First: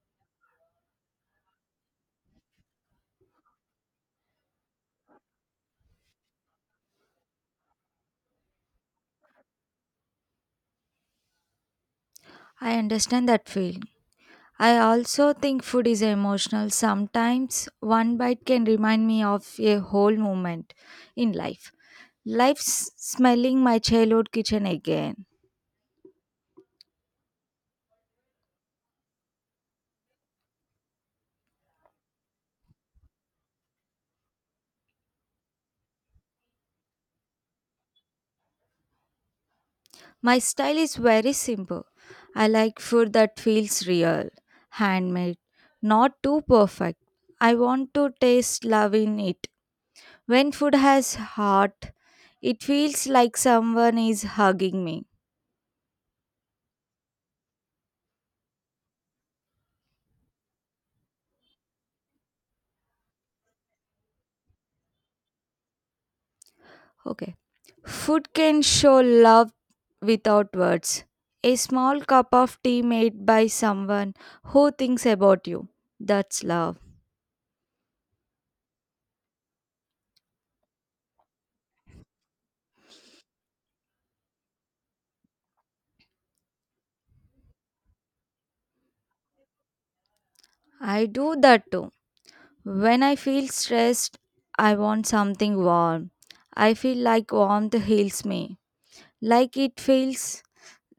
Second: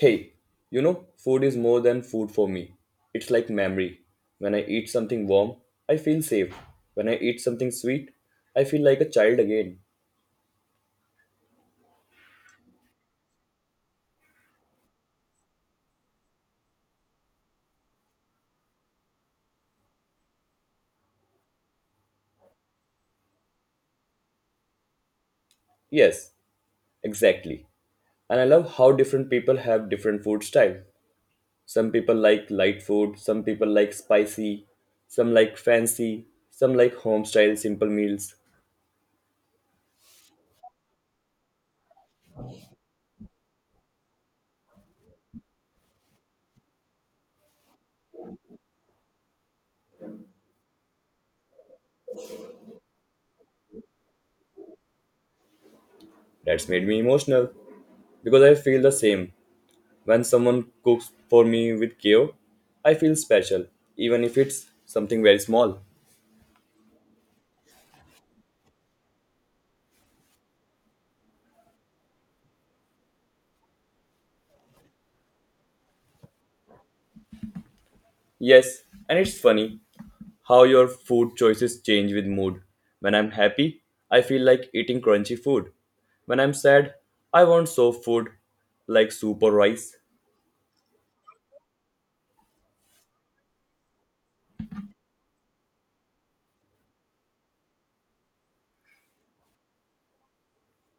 Hey, you know, food is more than food for me. It's like memory. When I eat something warm, I feel safe. When I eat something sweet, I feel like a child again. I understand that feeling. I also think food is emotional. Sometimes one bite can remind me of a whole moment in life. Life's smelling my childhood kitchen again. Yes, exactly. And I love how different people have different food style. Some people like light food, some people like spicy, some like fancy, some like home style simple meals. My style is very simple. I like food that feels real, handmade, not too perfect. I want to taste love in it. When food has heart, it feels like someone is hugging me. That's made me emotional because I feel the same. When someone cooks for me with care, I feel special, even if it's something very small. Okay. Food can show love without words. A small cup of tea made by someone who thinks about you. That's love. Yes, and it's funny how your food choices change with mood. When I'm happy, I feel like eating crunchy food. When I'm sad, I want soft food like soup or rice. I do that too. When I feel stressed, I want something warm. I feel like warmth heals me, like it fills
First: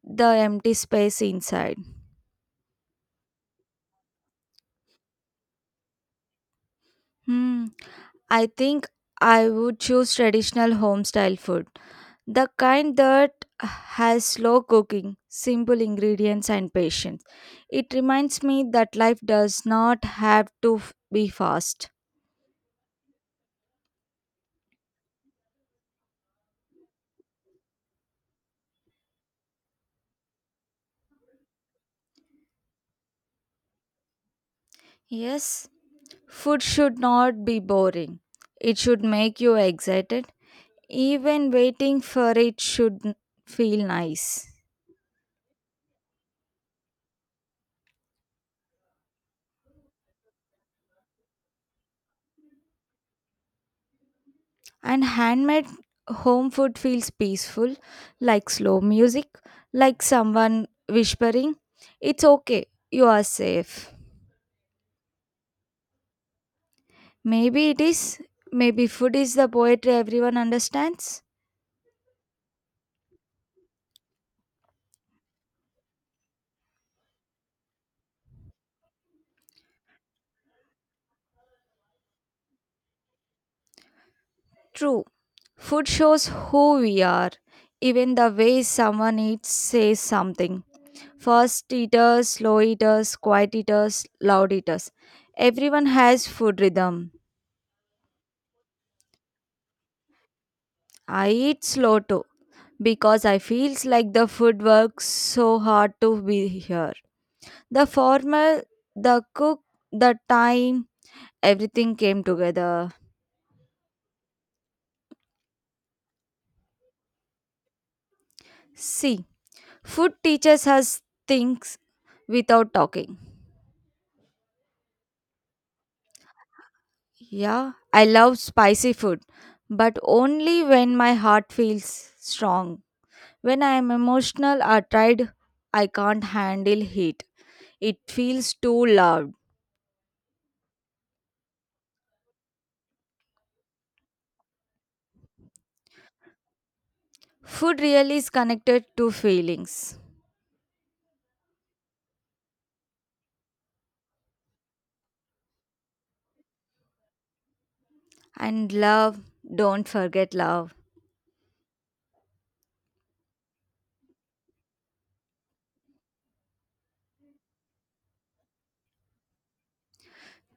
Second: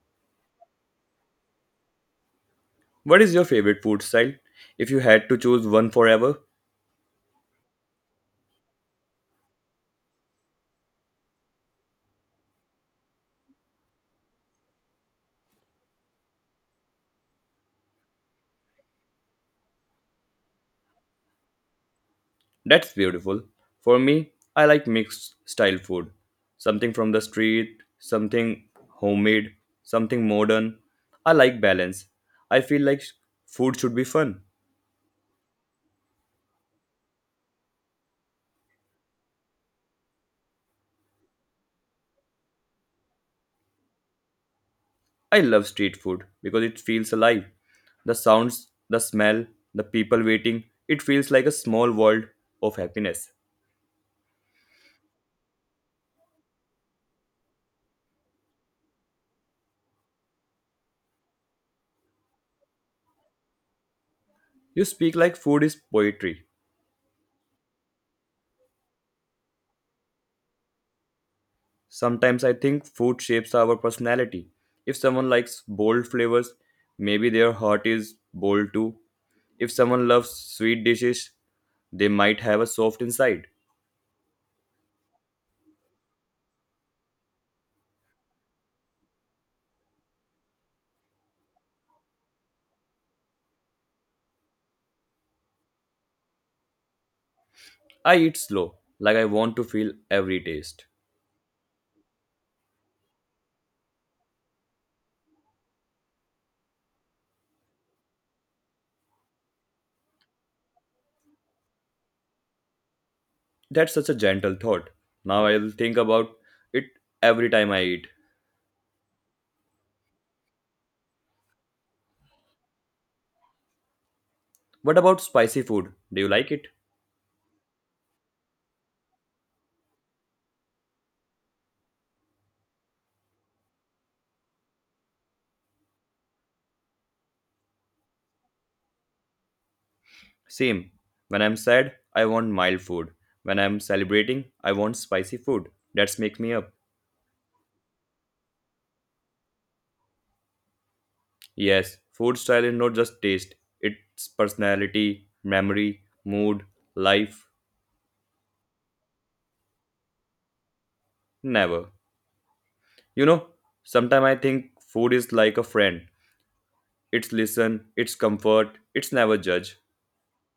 the empty space inside. What is your favorite food style if you had to choose one forever? Hmm. I think I would choose traditional home style food. The kind that has slow cooking, simple ingredients, and patience. It reminds me that life does not have to be fast. That's beautiful. For me, I like mixed style food. Something from the street, something homemade, something modern. I like balance. I feel like food should be fun. Yes, food should not be boring. It should make you excited. Even waiting for it should feel nice. I love street food because it feels alive. The sounds, the smell, the people waiting, it feels like a small world of happiness. And handmade home food feels peaceful, like slow music, like someone whispering, It's okay, you are safe. You speak like food is poetry. Maybe it is. Maybe food is the poetry everyone understands. Sometimes I think food shapes our personality. If someone likes bold flavors, maybe their heart is bold too. If someone loves sweet dishes, they might have a soft inside. True. Food shows who we are. Even the way someone eats says something. Fast eaters, slow eaters, quiet eaters, loud eaters. Everyone has food rhythm. I eat slow, like I want to feel every taste. I eat slow too because I feels like the food works so hard to be here. The formal, the cook, the time, everything came together. That's such a gentle thought. Now I'll think about it every time I eat. See, food teaches us things without talking. What about spicy food? Do you like it? Yeah, I love spicy food, but only when my heart feels strong. When I am emotional or tired, I can't handle heat. It feels too loud. Same. When I'm sad, I want mild food. When I'm celebrating, I want spicy food. That's make me up. Food really is connected to feelings. Yes, food style is not just taste, it's personality, memory, mood, life, And love, don't forget love. never. You know, sometimes I think food is like a friend. It's listen, it's comfort, it's never judge.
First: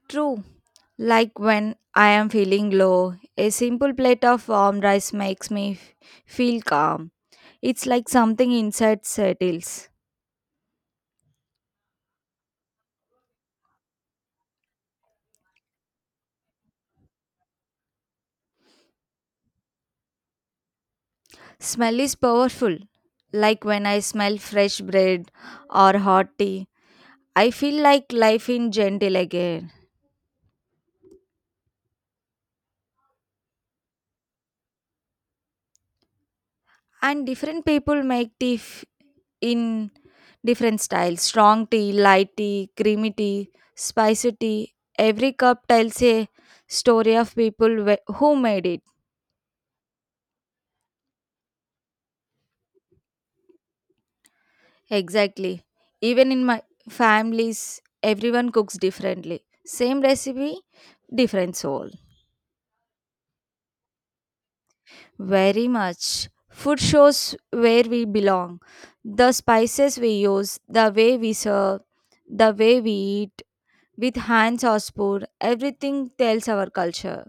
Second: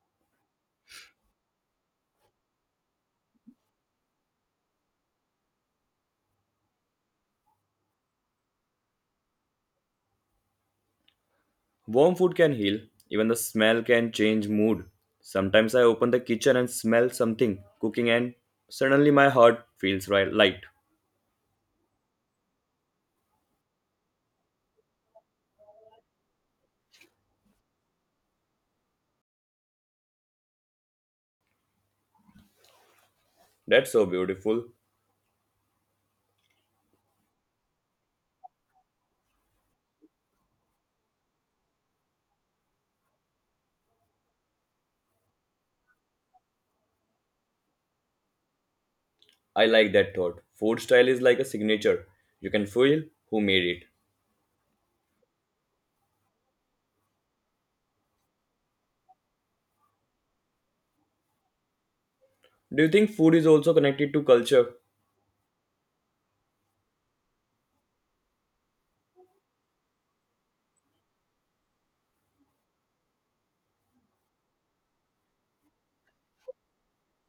True. Like when I am feeling low, a simple plate of warm rice makes me feel calm. It's like something inside settles. Warm food can heal, even the smell can change mood. Sometimes I open the kitchen and smell something cooking and suddenly my heart feels right light. Smell is powerful. Like when I smell fresh bread or hot tea, I feel like life in gentle again. That's so beautiful. And different people make tea in different styles strong tea, light tea, creamy tea, spicy tea. Every cup tells a story of people who made it. I like that thought. Food style is like a signature. You can feel who made it. Exactly. Even in my families, everyone cooks differently. Same recipe, different soul. Do you think food is also connected to culture? Very much. Food shows where we belong. The spices we use, the way we serve, the way we eat, with hands or spoon, everything tells our culture.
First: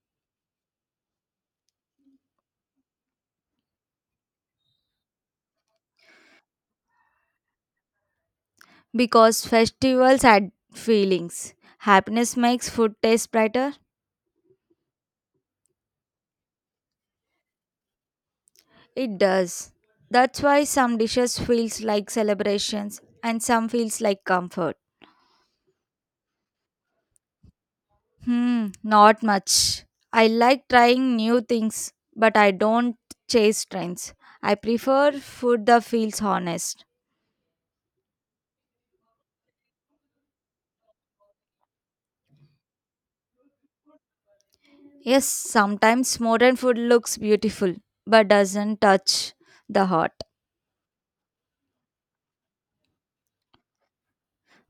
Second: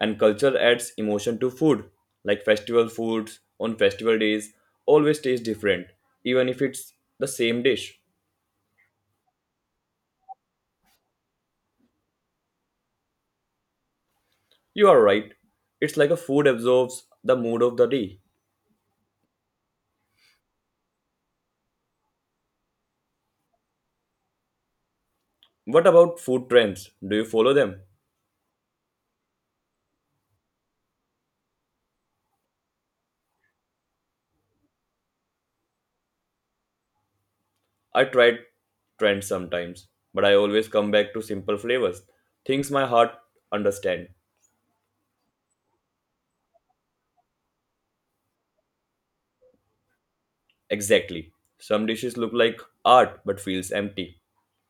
And culture adds emotion to food like festival foods on festival days always taste different even if it's the same dish. Because festivals add feelings. Happiness makes food taste brighter. You are right, it's like a food absorbs the mood of the day. It does. That's why some dishes feels like celebrations and some feels like comfort. What about food trends, do you follow them? Hmm, not much. I like trying new things, but I don't chase trends. I prefer food that feels honest. I try trends sometimes, but I always come back to simple flavors, things my heart understand. Yes, sometimes modern food looks beautiful, but doesn't touch the heart. Exactly, some dishes look like art but feels empty.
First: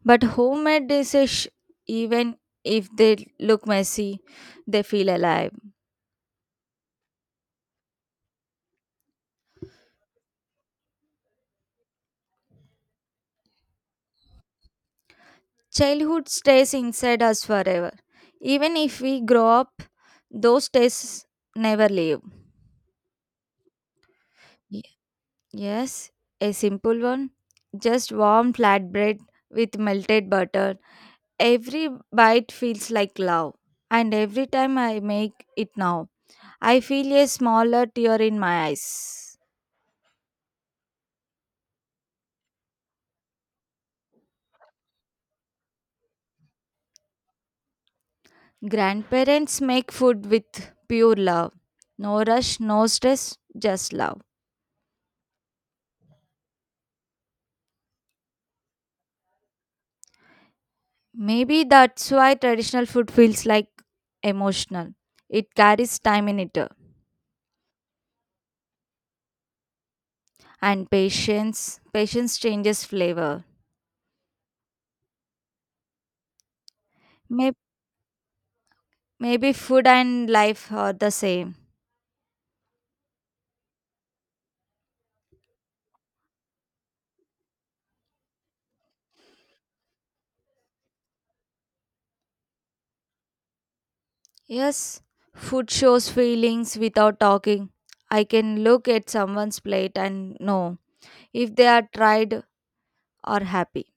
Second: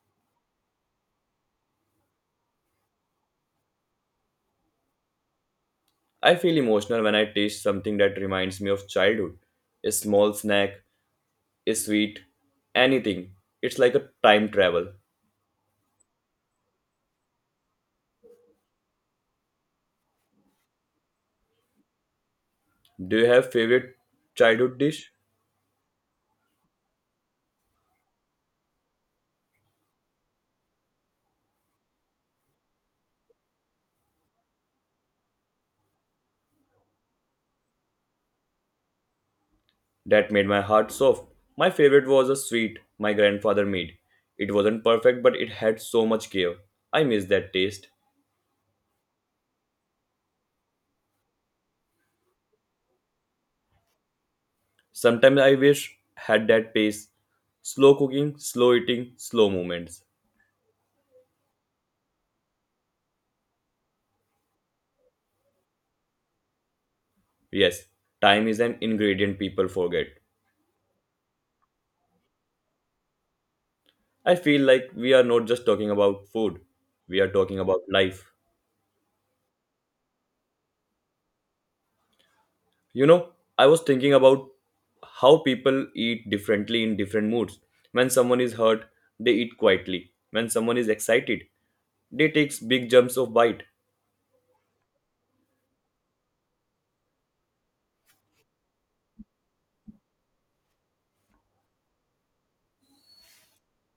But homemade dishes, even if they look messy, they feel alive. I feel emotional when I taste something that reminds me of childhood, a small snack, a sweet, anything. It's like a time travel. Childhood stays inside us forever. Even if we grow up, those tastes never leave. Do you have favorite childhood dish Yes, a simple one. Just warm flatbread with melted butter. Every bite feels like love. And every time I make it now, I feel a smaller tear in my eyes. that made my heart soft? My favorite was a sweet my grandfather made. It wasn't perfect, but it had so much care. I miss that taste. Grandparents make food with pure love. No rush, no stress, just love. Sometimes I wish had that pace. Slow cooking, slow eating, slow movements. Maybe that's why traditional food feels like emotional. It carries time in it Yes, time is an ingredient people forget. and patience. Patience changes flavor. I feel like we are not just talking about food, we are Maybe talking about life. Maybe food and life are the same. You know, I was thinking about how people eat differently in different moods. When someone is hurt, they eat quietly. When someone is excited, they take big jumps of bite. Yes, food shows feelings without talking. I can look at someone's plate and know if they are tried or happy.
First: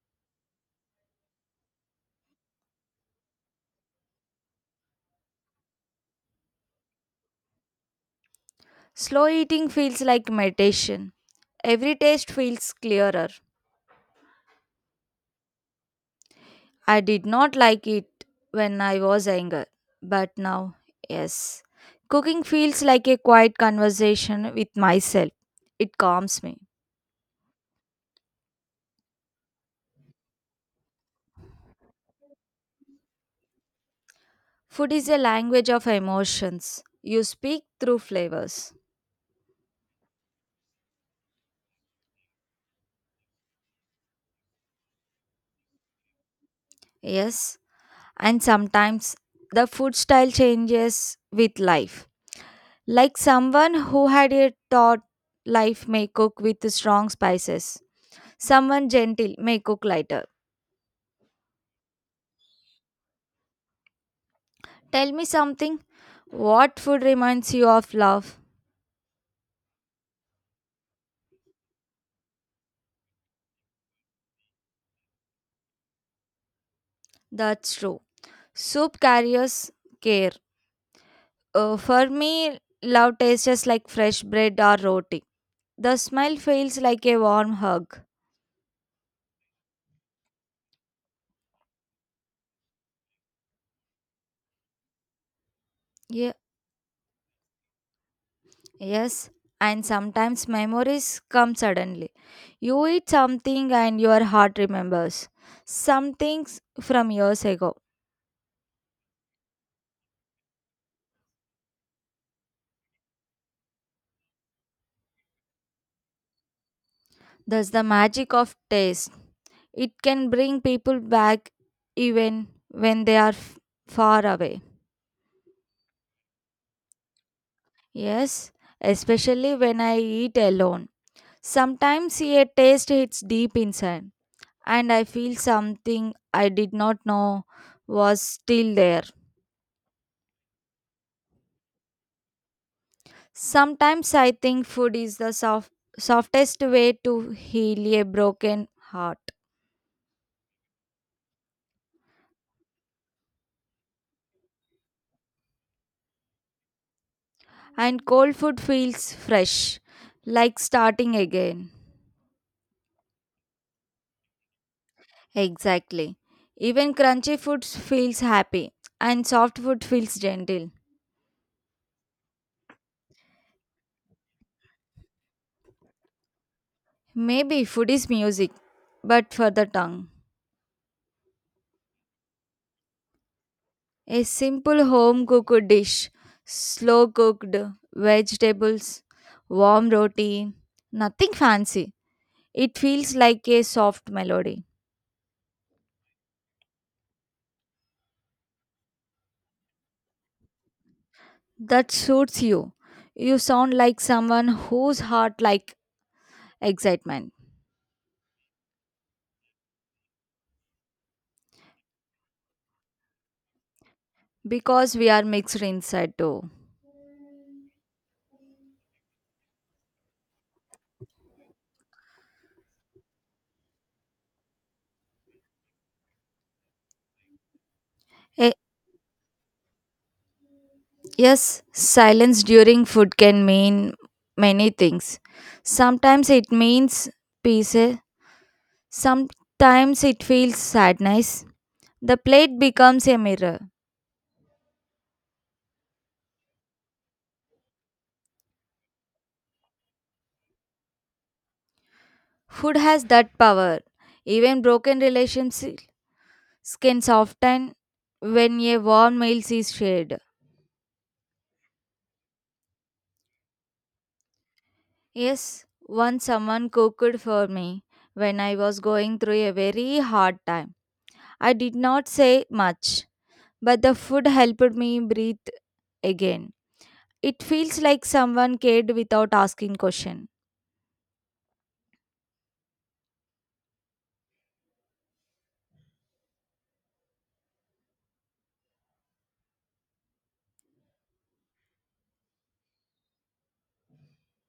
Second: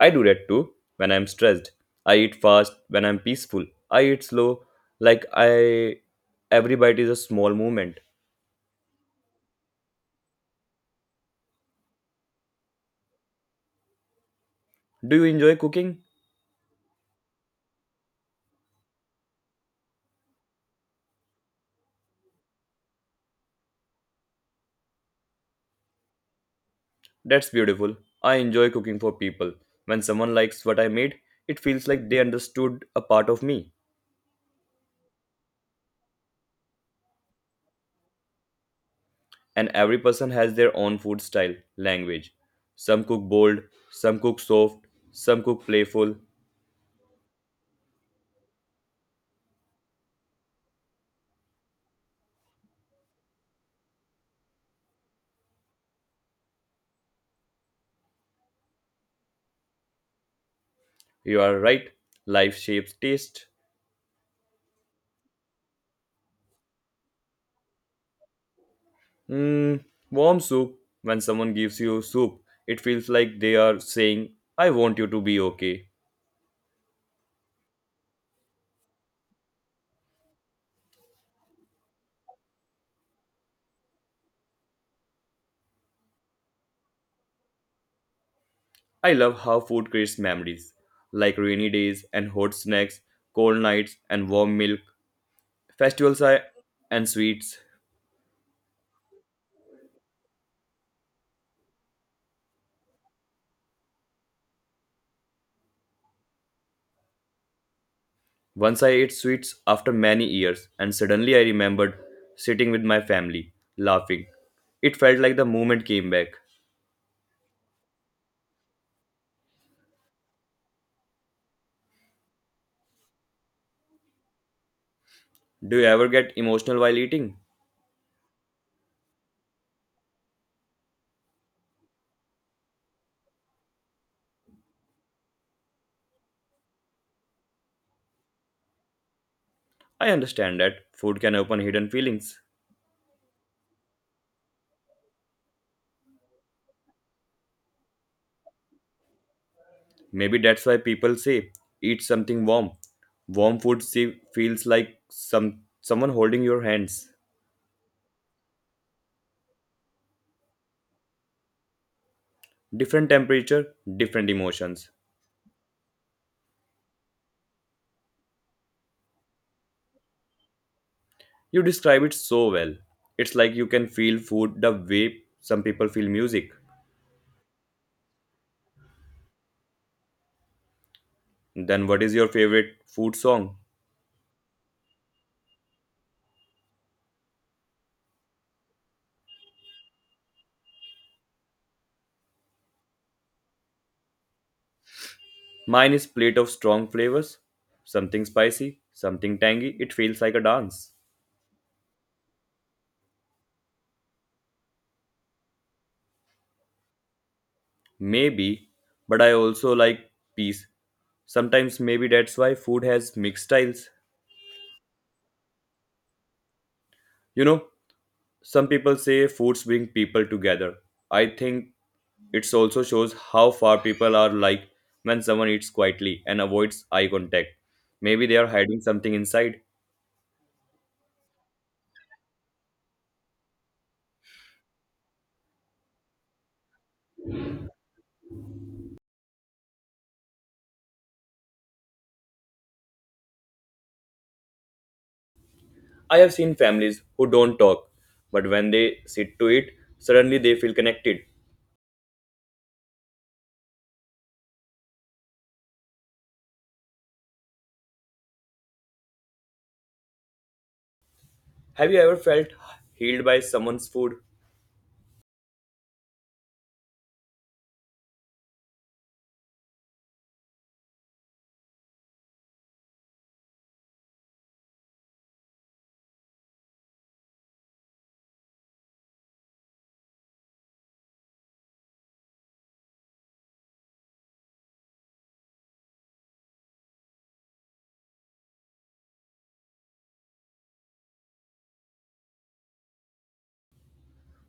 I do that too when I'm stressed. I eat fast when I'm peaceful. I eat slow like I every bite is a small movement. Slow eating feels like meditation. Every taste feels clearer. Do you enjoy cooking? I did not like it when I was younger, but now, yes. Cooking feels like a quiet conversation with myself. It calms me. That's beautiful. I enjoy cooking for people. When someone likes what I made, it feels like they understood a part of me. Food is a language of emotions. You speak through flavors. And every person has their own food style, language. Some cook bold, some cook soft, some cook playful. Yes, and sometimes the food style changes with life. Like someone who had a thought life may cook with strong spices. Someone gentle may cook lighter. You are right, life shapes taste. Tell me something. What food reminds you of love? Mm, warm soup, when someone gives you soup, it feels like they are saying, I want you to be okay. That's true. Soup carries care. For me, love tastes just like fresh bread or roti. The smile feels like a warm hug. I love how food creates memories, like rainy days and hot snacks, cold nights and warm milk, festivals Yeah, are- and sweets. yes. And sometimes memories come suddenly. You eat something and your heart remembers some things from years ago. Once I ate sweets after many years, and suddenly I remembered sitting with my family, laughing. It felt like the moment came back. That's the magic of taste. It can bring people back even when they are far away. Do you ever get emotional while eating? Yes, especially when I eat alone. Sometimes a taste hits deep inside, and I feel something I did not know was still there. I understand that food can open hidden feelings. Sometimes I think food is the softest way to heal a broken heart, Maybe that's why people say eat something warm. Warm food se- feels like someone holding your hands. and cold food feels fresh, like starting again. Different temperature, different emotions. Exactly. Even crunchy food feels happy, and soft food feels gentle. You describe it so well. It's like you can feel food the way some people feel music. Maybe food is music, but for the tongue. Then what is your favorite food song? A simple home cooked dish, slow cooked vegetables, warm roti, nothing fancy. It feels like a soft melody. Mine is plate of strong flavors, something spicy, something tangy. It feels like a dance. That suits you. You sound like someone whose heart like excitement Maybe, but I also like peace. Sometimes maybe that's why food has mixed styles. because we are mixed inside too. You know, some people say foods bring people together. I think it also shows how far people are like when someone eats quietly and avoids eye contact. Maybe they are Eh, hiding something inside. yes, silence during food can mean many things. Sometimes it means peace, sometimes it feels sadness. The plate becomes a mirror. I have seen families who don't talk, but when they sit to eat, suddenly they feel connected. Food has that power. Even broken relationships can soften when a warm meal is shared. Have you ever felt healed by someone's food? Yes, once someone cooked for me when I was going through a very hard time. I did not say much, but the food helped me breathe again. It feels like someone cared without asking question.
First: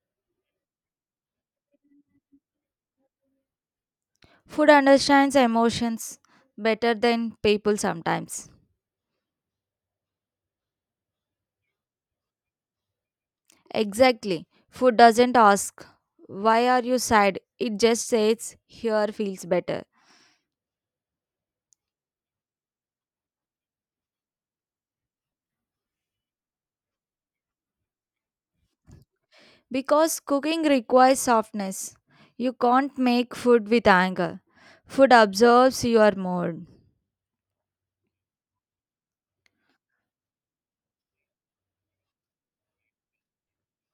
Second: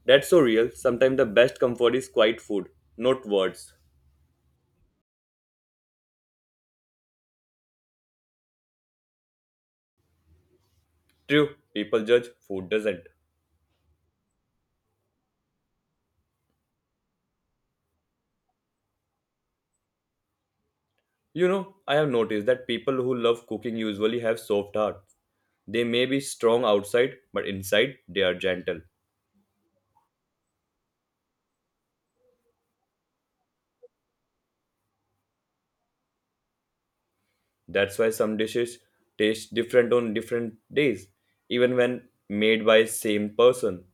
That's so real. Sometimes the best comfort is quiet food, not words. Food understands emotions better than people sometimes. True, people judge, food doesn't. Exactly. Food doesn't ask, why are you sad? It just says, here feels better. You know, I have noticed that people who love cooking usually have soft hearts. They may be strong outside, but inside they are gentle. Because cooking requires softness. You can't make food with anger. Food absorbs your mood. That's why some dishes taste different on different days, even when made by same person.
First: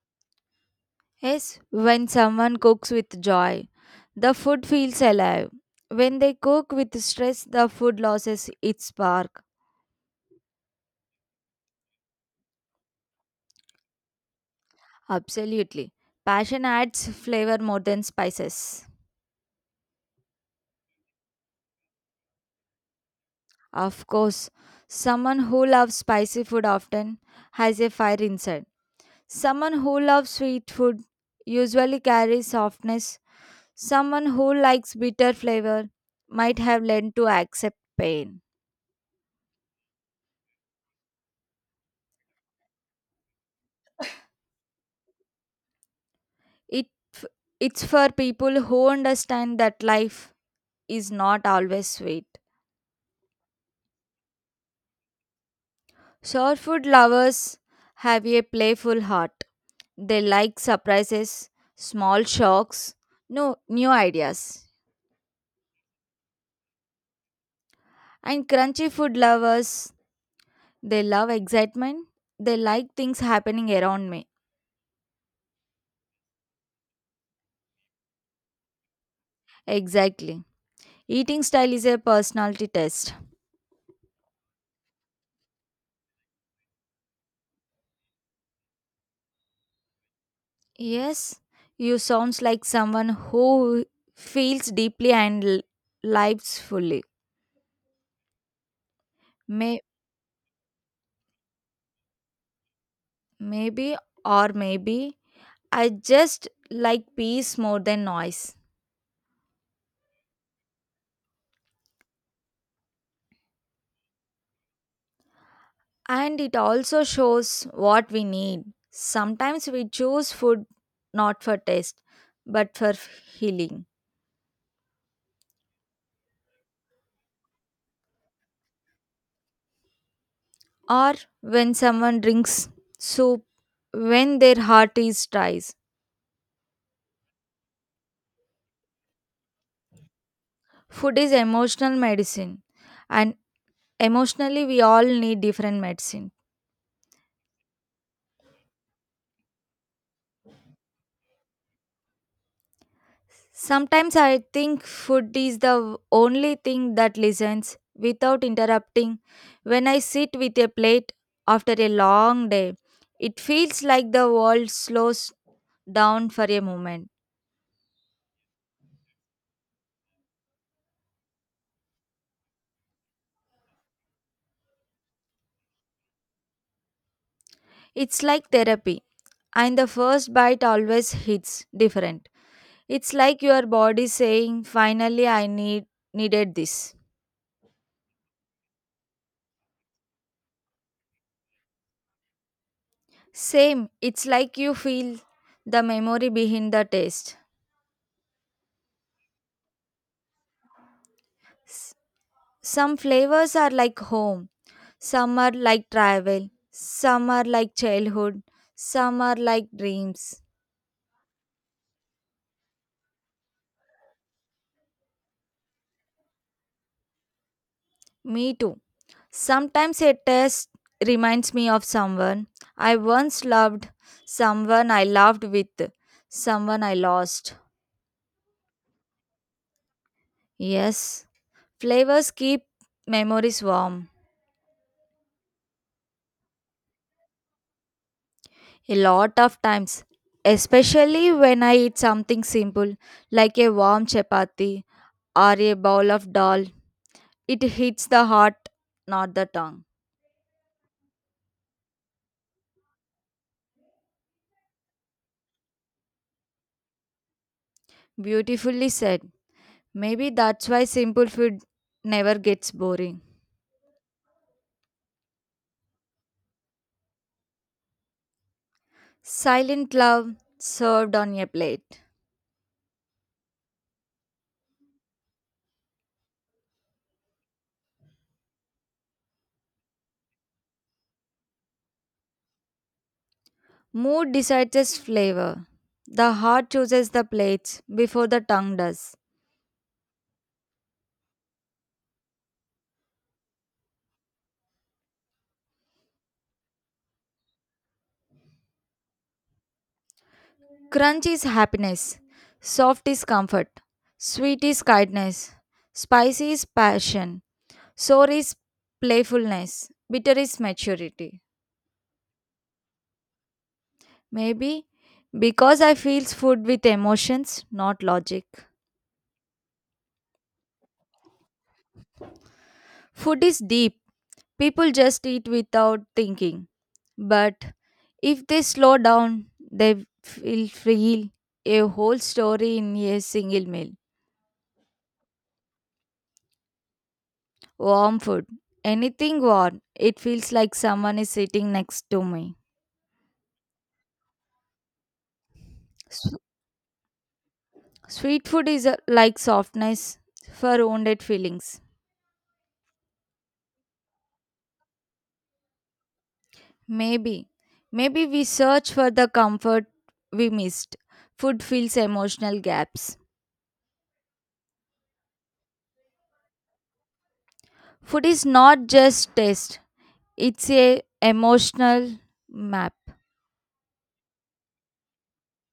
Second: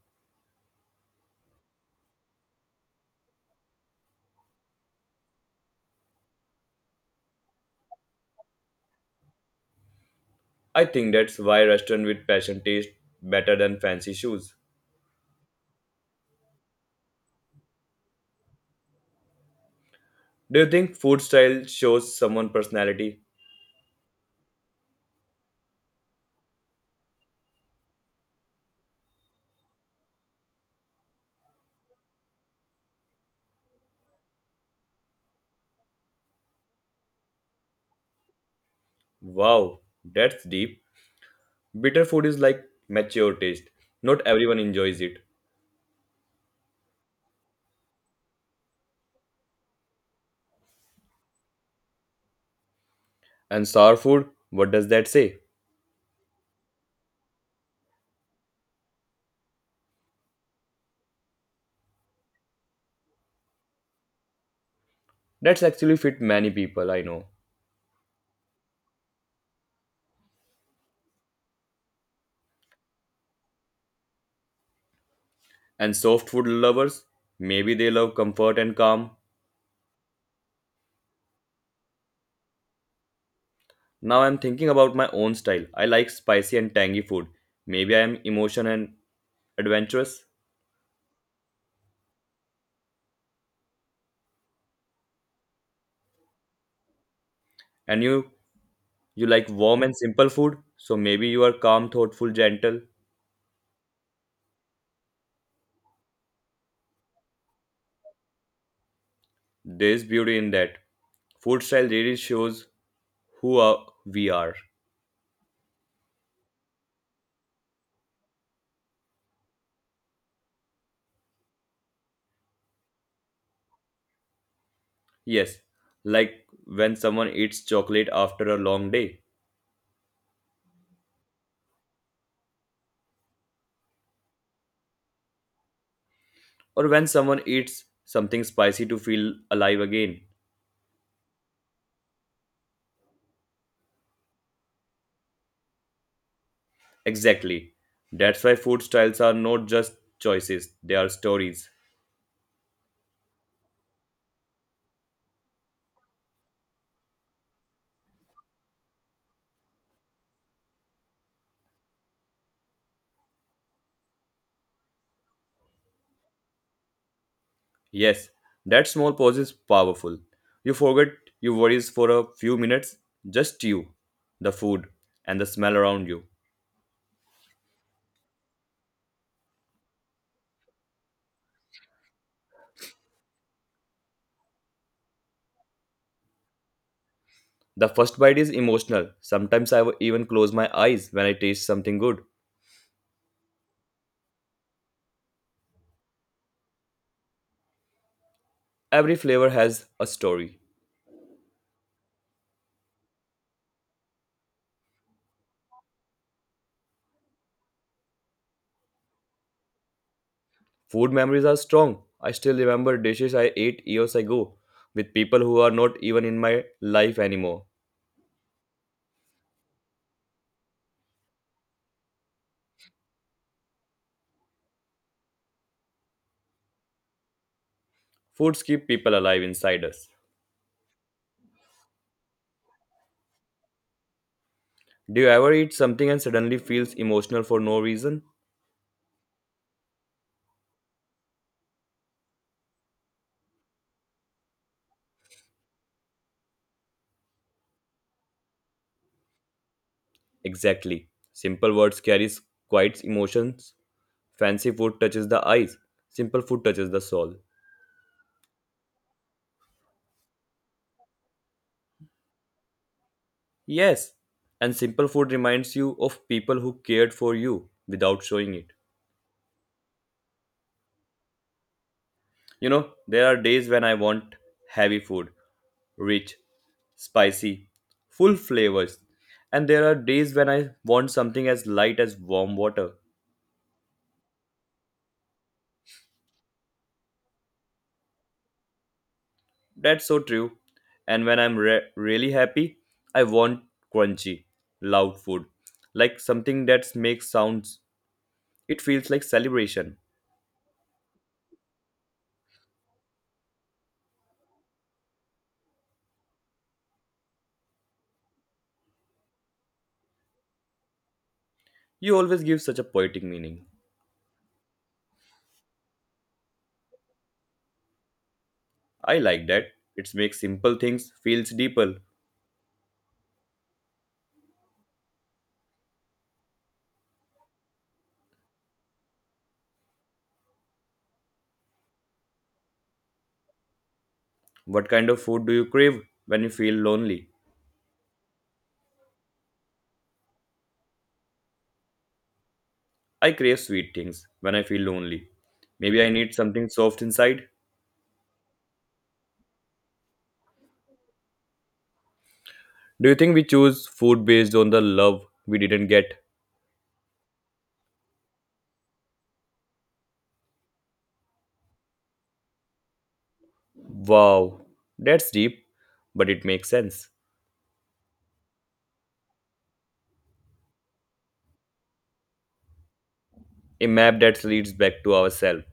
Yes, when someone cooks with joy, the food feels alive. When they cook with stress, the food loses its spark. I think that's why restaurant with passion taste better than fancy shoes. Absolutely. Passion adds flavor more than spices. Do you think food style shows someone personality? Of course, someone who loves spicy food often has a fire inside. Someone who loves sweet food usually carries softness. Someone who likes bitter flavor might have learned to accept pain. Wow, that's deep. Bitter food is like mature taste. Not everyone enjoys it. It, it's for people who understand that life is not always sweet. And sour food, what does that say? Short food lovers have a playful heart. They like surprises, small shocks, no new ideas. That's actually fit many people I know. And crunchy food lovers, they love excitement. They like things happening around me. And soft food lovers, maybe they love comfort and calm. Exactly. Eating style is a personality test. Now I'm thinking about my own style. I like spicy and tangy food. Maybe I am emotion and adventurous. Yes, you sounds like someone who feels deeply and lives fully. And you like warm May and simple food, so maybe you are calm, thoughtful, gentle. maybe or maybe I just like peace more than noise. There's beauty in that. Food style really shows who are, we are. And it also shows what we need. Sometimes we choose food not for taste, but for healing. Yes, like when someone eats chocolate after a long day, Or when someone drinks soup when their heart is dry. or when someone eats something spicy to feel alive again. Food is emotional medicine and emotionally, we all need different medicine. Exactly. That's why food styles are not just choices, they are stories. Sometimes I think food is the only thing that listens without interrupting. When I sit with a plate after a long day, it feels like the world slows down for a moment. Yes, that small pause is powerful. You forget your worries for a few minutes, just you, the food, and the smell around you. It's like therapy, and the first bite always hits different. It's like your body saying, "Finally, I needed this." The first bite is emotional. Sometimes I even close my eyes when I taste something good. Same, it's like you feel the memory behind the taste. Every flavor has a story. Some flavors are like home, some are like travel, some are like childhood, some are like dreams. Food memories are strong. I still remember dishes I ate years ago with people who are not even in my life anymore. Me too. Sometimes a taste reminds me of someone I once loved, someone I loved with, someone I lost. Foods keep people alive inside us. Yes, flavors keep memories warm Do you ever eat something and suddenly feels emotional for no reason? a lot of times, especially when I eat something simple like a warm chapati or a bowl of dal. It hits the heart, not the tongue. Exactly. Simple words carries quite emotions. Fancy food touches the eyes. Simple food touches the soul. Beautifully said. Maybe that's why simple food never gets boring. Yes. And simple food reminds you of people who cared for you without showing it. Silent love served on a plate. You know, there are days when I want heavy food, rich, spicy, full flavors. And there are days when I want something as light as warm water. Mood decides its flavor. The heart chooses the plates before the tongue does. That's so true. And when I'm really happy, I want crunchy, loud food, like something that makes sounds. It feels like celebration. Crunch is happiness. Soft is comfort. Sweet is kindness. Spicy is passion. Sour is playfulness. Bitter is maturity. You always give such a poetic meaning. Maybe because I feels food with emotions, not logic. I like that. It makes simple things feels deeper. Food is deep. People just eat without thinking. But if they slow down, they will feel a whole story in a single meal. What kind of food do you crave when you feel lonely? Warm food, anything warm, it feels like someone is sitting next to me. I crave sweet things when I feel lonely. Maybe I S- need something soft inside. Sweet food is like softness for wounded feelings. Do you think we choose food based on the love we didn't get? Maybe. Maybe we search for the comfort we missed. Food fills emotional gaps. Wow, that's deep, but it makes sense. Food is not just taste. It's a emotional map. A map that leads back to ourselves.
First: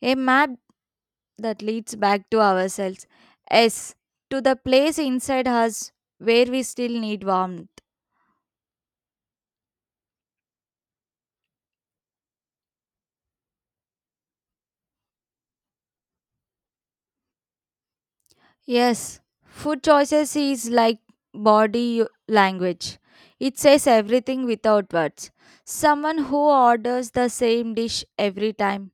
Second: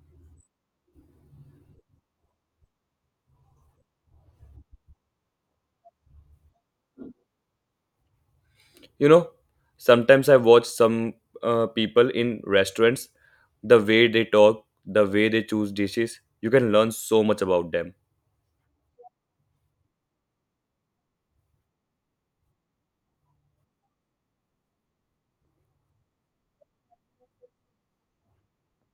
A map that leads back to ourselves. Yes, to the place inside us where we still need warmth. You know, sometimes I watch some people in restaurants, the way they talk, the way they choose dishes, you can learn so much about them. Yes, food choices is like body language. It says everything without words. Someone who orders the same dish every time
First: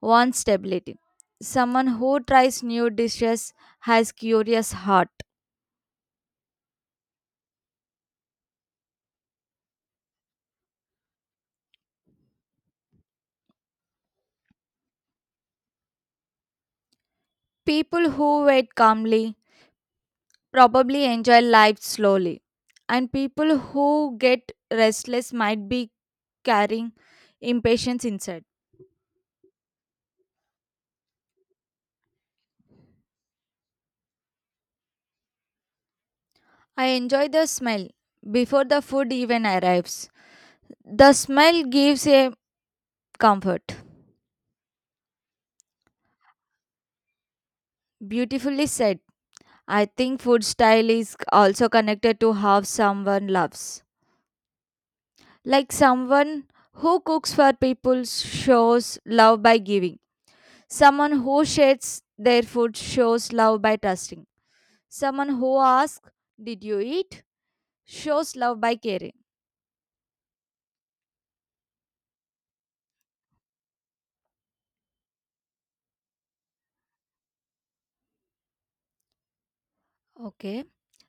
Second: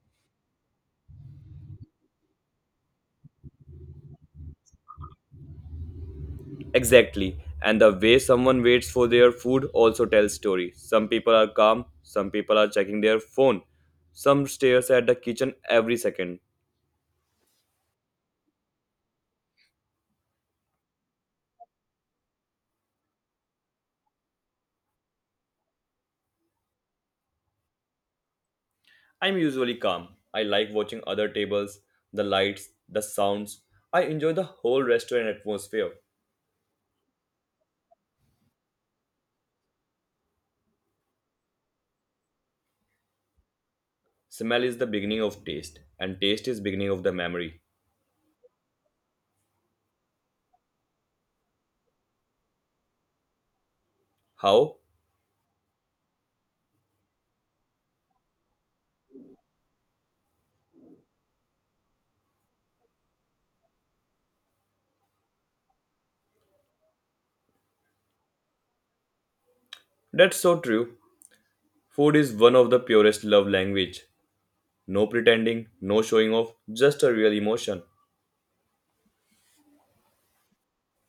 wants stability. Someone who tries new dishes has curious heart. Exactly. And the way someone waits for their food also tells story. Some people are calm, some people are checking their phone, some stares at the kitchen every second. People who wait calmly probably enjoy life slowly. And people who get restless might be carrying impatience inside. I'm usually calm. I like watching other tables, the lights, the sounds. I enjoy the whole restaurant atmosphere. I enjoy the smell before the food even arrives. The smell gives a comfort. Smell is the beginning of taste, and taste is beginning of the memory. Beautifully said. I think food style is also connected to how someone loves. How? Like someone who cooks for people shows love by giving. Someone who shares their food shows love by trusting. Someone who asks, Did you eat? Shows love by caring. That's so true. Food is one of the purest love language. No pretending, no showing off, just a real emotion. Okay.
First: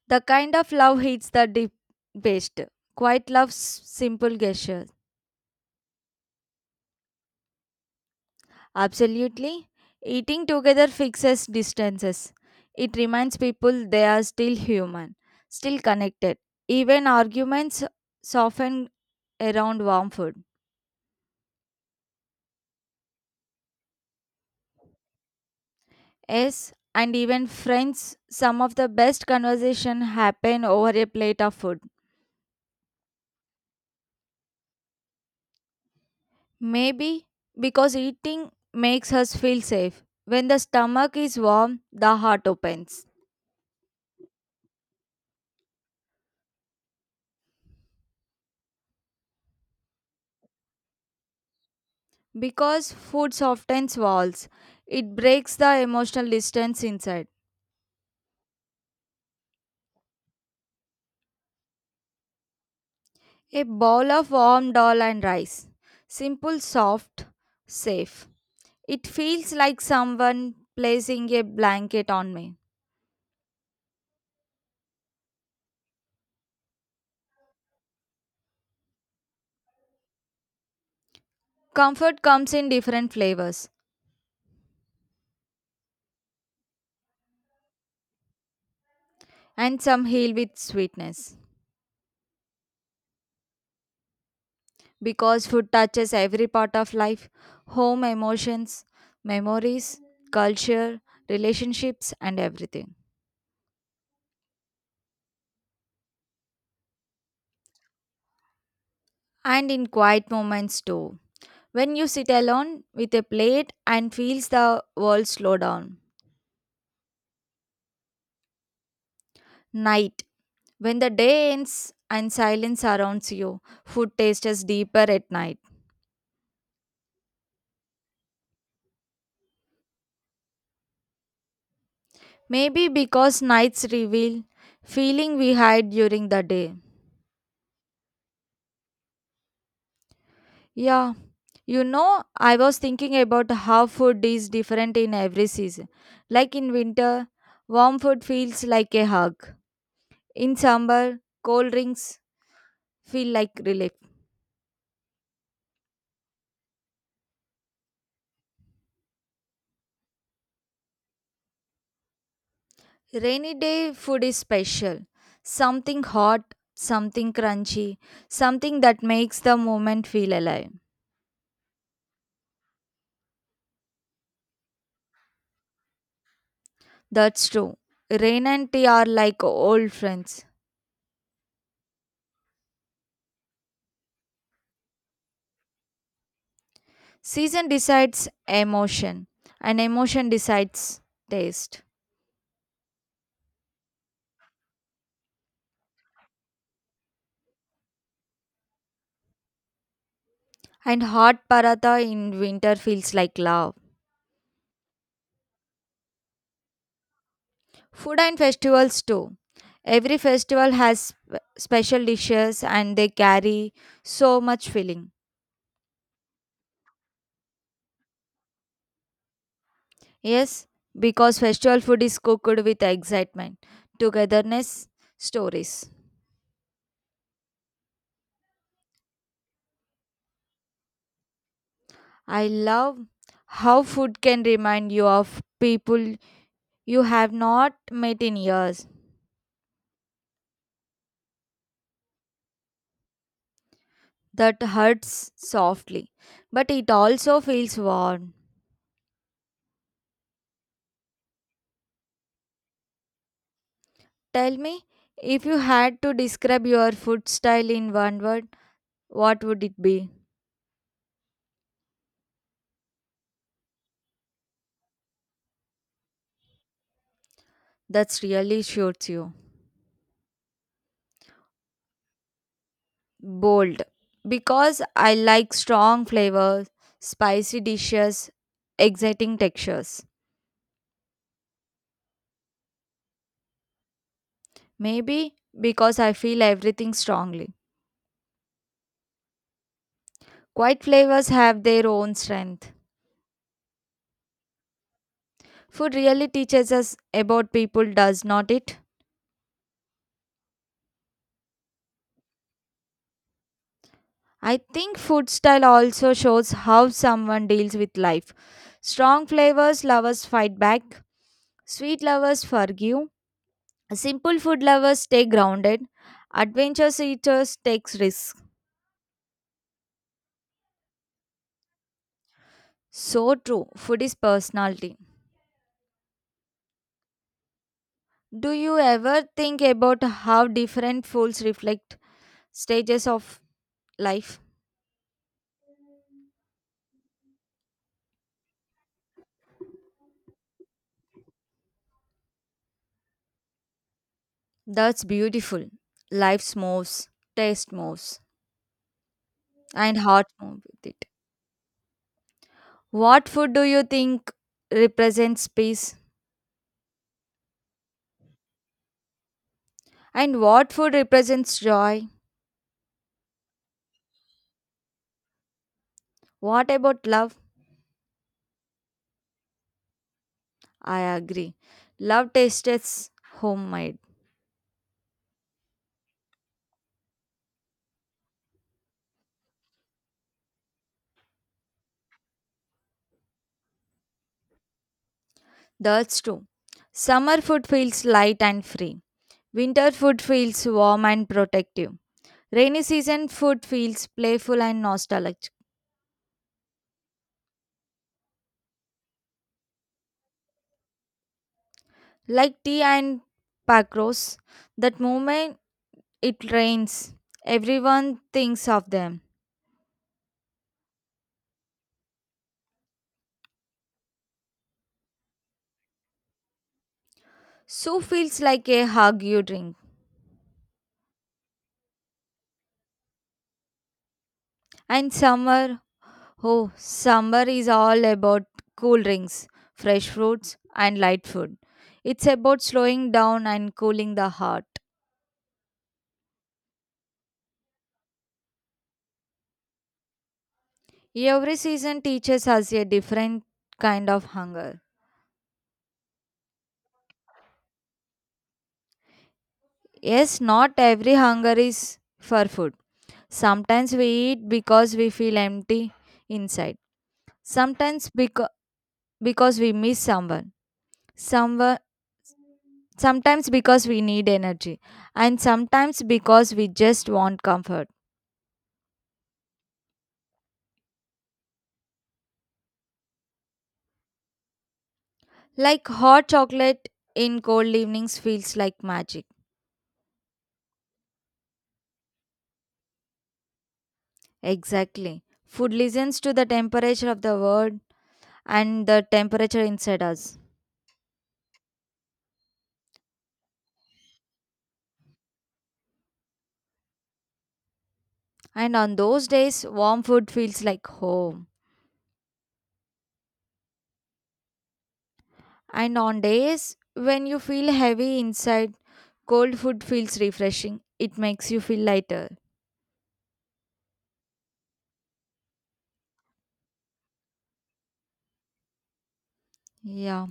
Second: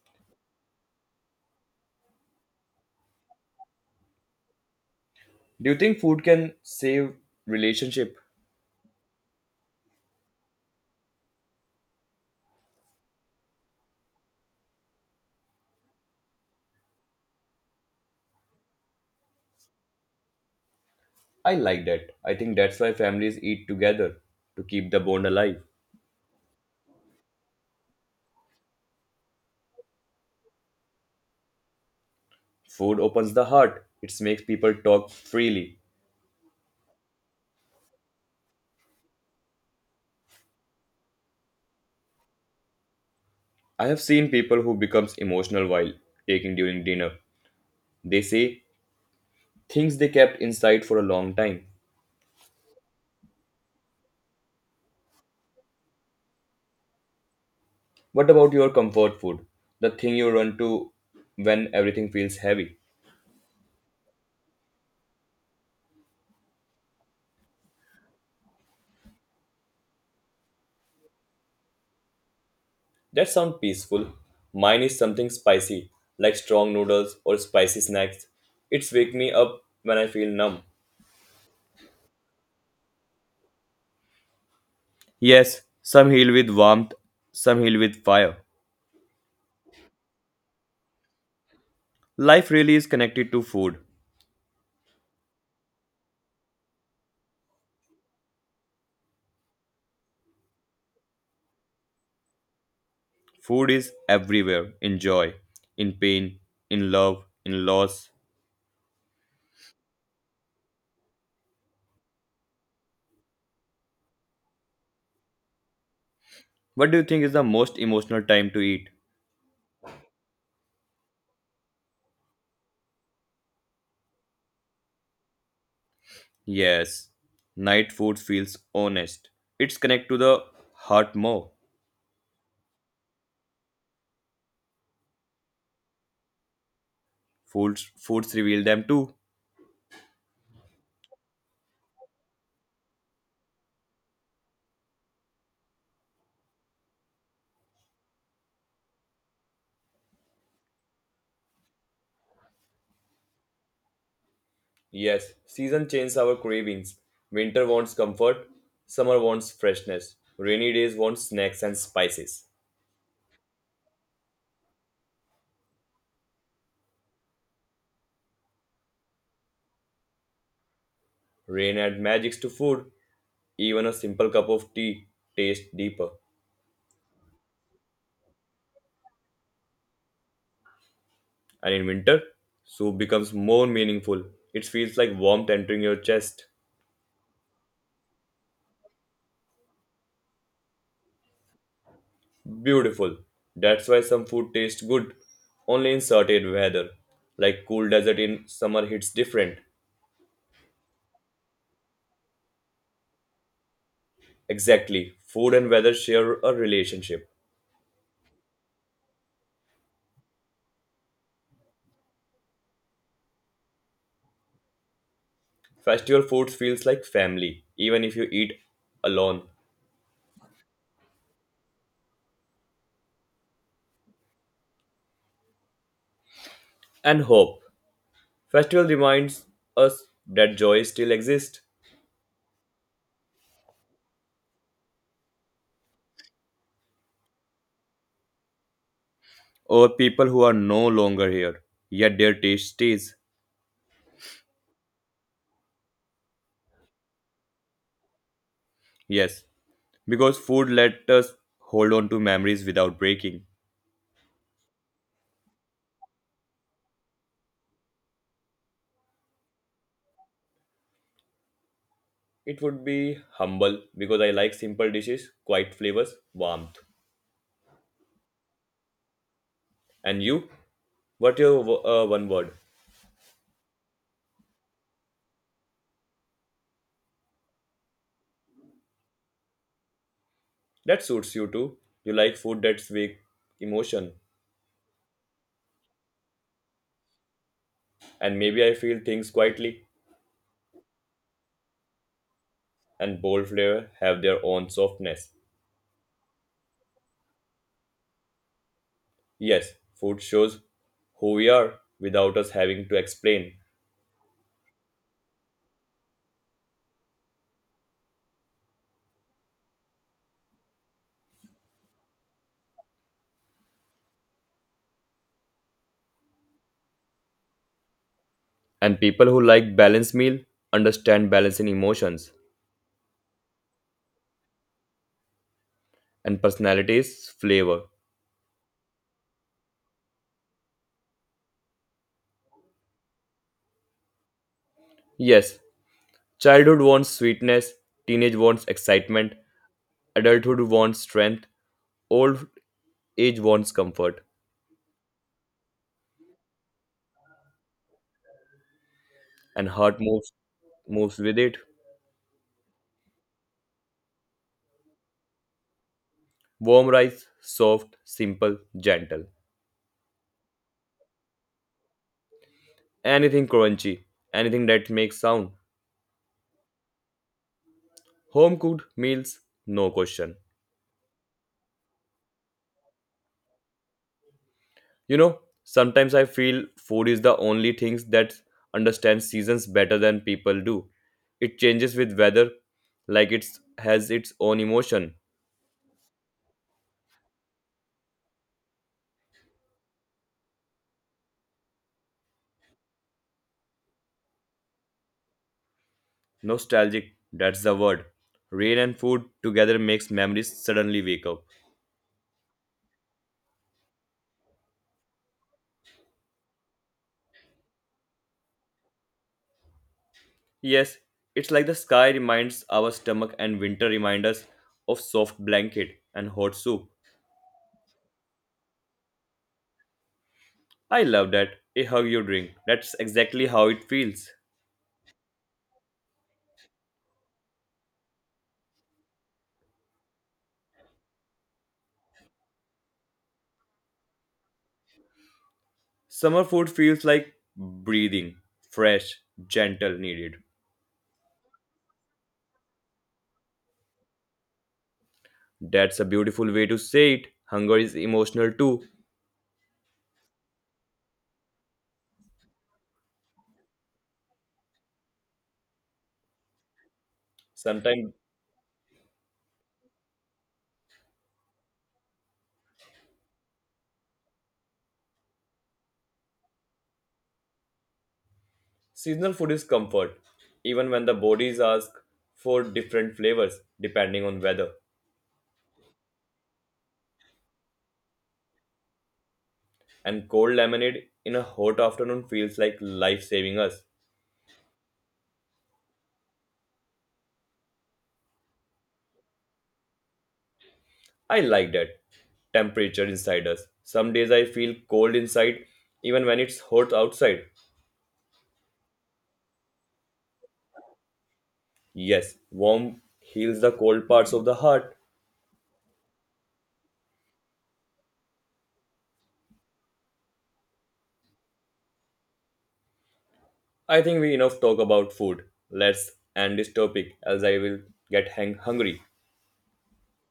The kind of love hits the deep best. Quite loves simple gestures. Do you think food can save relationship? Absolutely. Eating together fixes distances. It reminds people they are still human, still connected. Even arguments soften around warm food. I like that. I think that's why families eat together to keep the bond alive. Yes, and even friends, some of the best conversation happen over a plate of food. Food opens the heart. It makes people talk freely. Maybe because eating makes us feel safe. When the stomach is warm, the heart opens. I have seen people who becomes emotional while taking during dinner. They say things they kept inside for a long time. Because food softens walls, it breaks the emotional distance inside. What about your comfort food? The thing you run to when everything feels heavy? A bowl of warm dal and rice. Simple, soft, safe. It feels like someone placing a blanket on me. That sounds peaceful. Mine is something spicy, like strong noodles or spicy snacks. It's wake me up when I feel numb. Comfort comes in different flavors, Yes, some heal with warmth, some heal with fire. and some heal with sweetness. Life really is connected to food. Because food touches every part of life home emotions, memories, culture, relationships, and everything. Food is everywhere in joy, in pain, in love, in loss. And in quiet moments too. When you sit alone with a plate and feels the world slow down. What do you think is the most emotional time to eat? Night. When the day ends and silence surrounds you, food tastes deeper at night. Yes, night food feels honest. It's connect to the heart more. Maybe because nights reveal feeling we hide during the day. Foods reveal them too. Yeah, you know, I was thinking about how food is different in every season. Like in winter, warm food feels like a hug. In summer, cold drinks feel like relief. Yes, season changes our cravings. Winter wants comfort, summer wants freshness. Rainy days want snacks and spices. Rainy day food is special. Something hot, something crunchy, something that makes the moment feel alive. Rain adds magics to food. Even a simple cup of tea tastes deeper. That's true. Rain and tea are like old friends. And in winter, soup becomes more meaningful. It feels like warmth entering your chest. Season decides emotion, and emotion decides taste. Beautiful. That's why some food tastes good only in certain weather. Like cool desert in summer hits different. And hot paratha in winter feels like love. Exactly. Food and weather share a relationship. Food and festivals too. Every festival has special dishes and they carry so much feeling. Festival food feels like family, even if you eat alone. Yes, because festival food is cooked with excitement, togetherness, stories. And hope. Festival reminds us that joy still exists. I love how food can remind you of people you have not met in years. Or people who are no longer here, yet their taste stays. That hurts softly, but it also feels warm. Yes, because food let us hold on to memories without breaking. Tell me, if you had to describe your food style in one word, what would it be? It would be humble because I like simple dishes, quiet flavors, warmth. That's really shoots you. And you? What your one word? Bold. Because I like strong flavors, spicy dishes, exciting textures. That suits you too. You like food that's wake emotion. Maybe because I feel everything strongly. And maybe I feel things quietly. Quiet flavors have their own strength. And bold flavor have their own softness. Food really teaches us about people, does not it? Yes, food shows who we are without us having to explain. I think food style also shows how someone deals with life. Strong flavors lovers fight back, sweet lovers forgive. Simple food lovers stay grounded. Adventure seekers takes risks. And people who like balanced meal understand balance in emotions So true. Food is personality. and personalities flavor. Do you ever think about how different foods reflect stages of life? Yes, childhood wants sweetness, teenage wants excitement, Adulthood wants strength, old age wants comfort, That's beautiful. Life moves, taste moves, and and heart heart moves moves with it. With it. What food do you think represents peace? Warm rice, soft, simple, gentle. And what food represents joy? Anything crunchy, anything that makes sound. What about love? Home cooked meals, no question. I agree. Love tastes homemade. You know, sometimes I feel food is the only things that understands seasons better than people do. It changes with weather, like it has its own emotion. That's true. Summer food feels light and free. Winter food feels warm and protective. Rainy season food feels playful and nostalgic. Nostalgic, that's the word. Rain and food together makes memories suddenly wake up. Like tea and pakros, that moment it rains, everyone thinks of them. Yes, it's like the sky reminds our stomach and winter reminds us of soft blanket and hot soup. So feels like a hug you drink. I love that. A hug you drink. That's exactly how it feels. And summer, oh, summer is all about cool drinks, fresh fruits, and light food. It's about slowing down and cooling the heart. Summer food feels like breathing, fresh, gentle, needed. Every season teaches us a different kind of hunger. That's a beautiful way to say it. Hunger is emotional too. Yes, not every hunger is for food. Sometimes we eat because we feel empty inside. Sometimes Sometimes because we miss someone. Someone sometimes because we need energy and sometimes because we just want comfort seasonal food is comfort, even when the bodies ask for different flavors depending on weather. like hot chocolate in cold evenings feels like magic And cold lemonade in a hot afternoon feels like life saving us. exactly food listens to the temperature of the world and the temperature inside us. I like that temperature inside us. Some days I feel cold inside, even when it's hot outside. And on those days, warm food feels like home. Yes, warm heals the cold parts of the heart. And on days when you feel heavy inside, cold food feels refreshing. It makes you feel lighter. I think we enough talk about food. Let's end this topic, else I will get hungry. Yeah.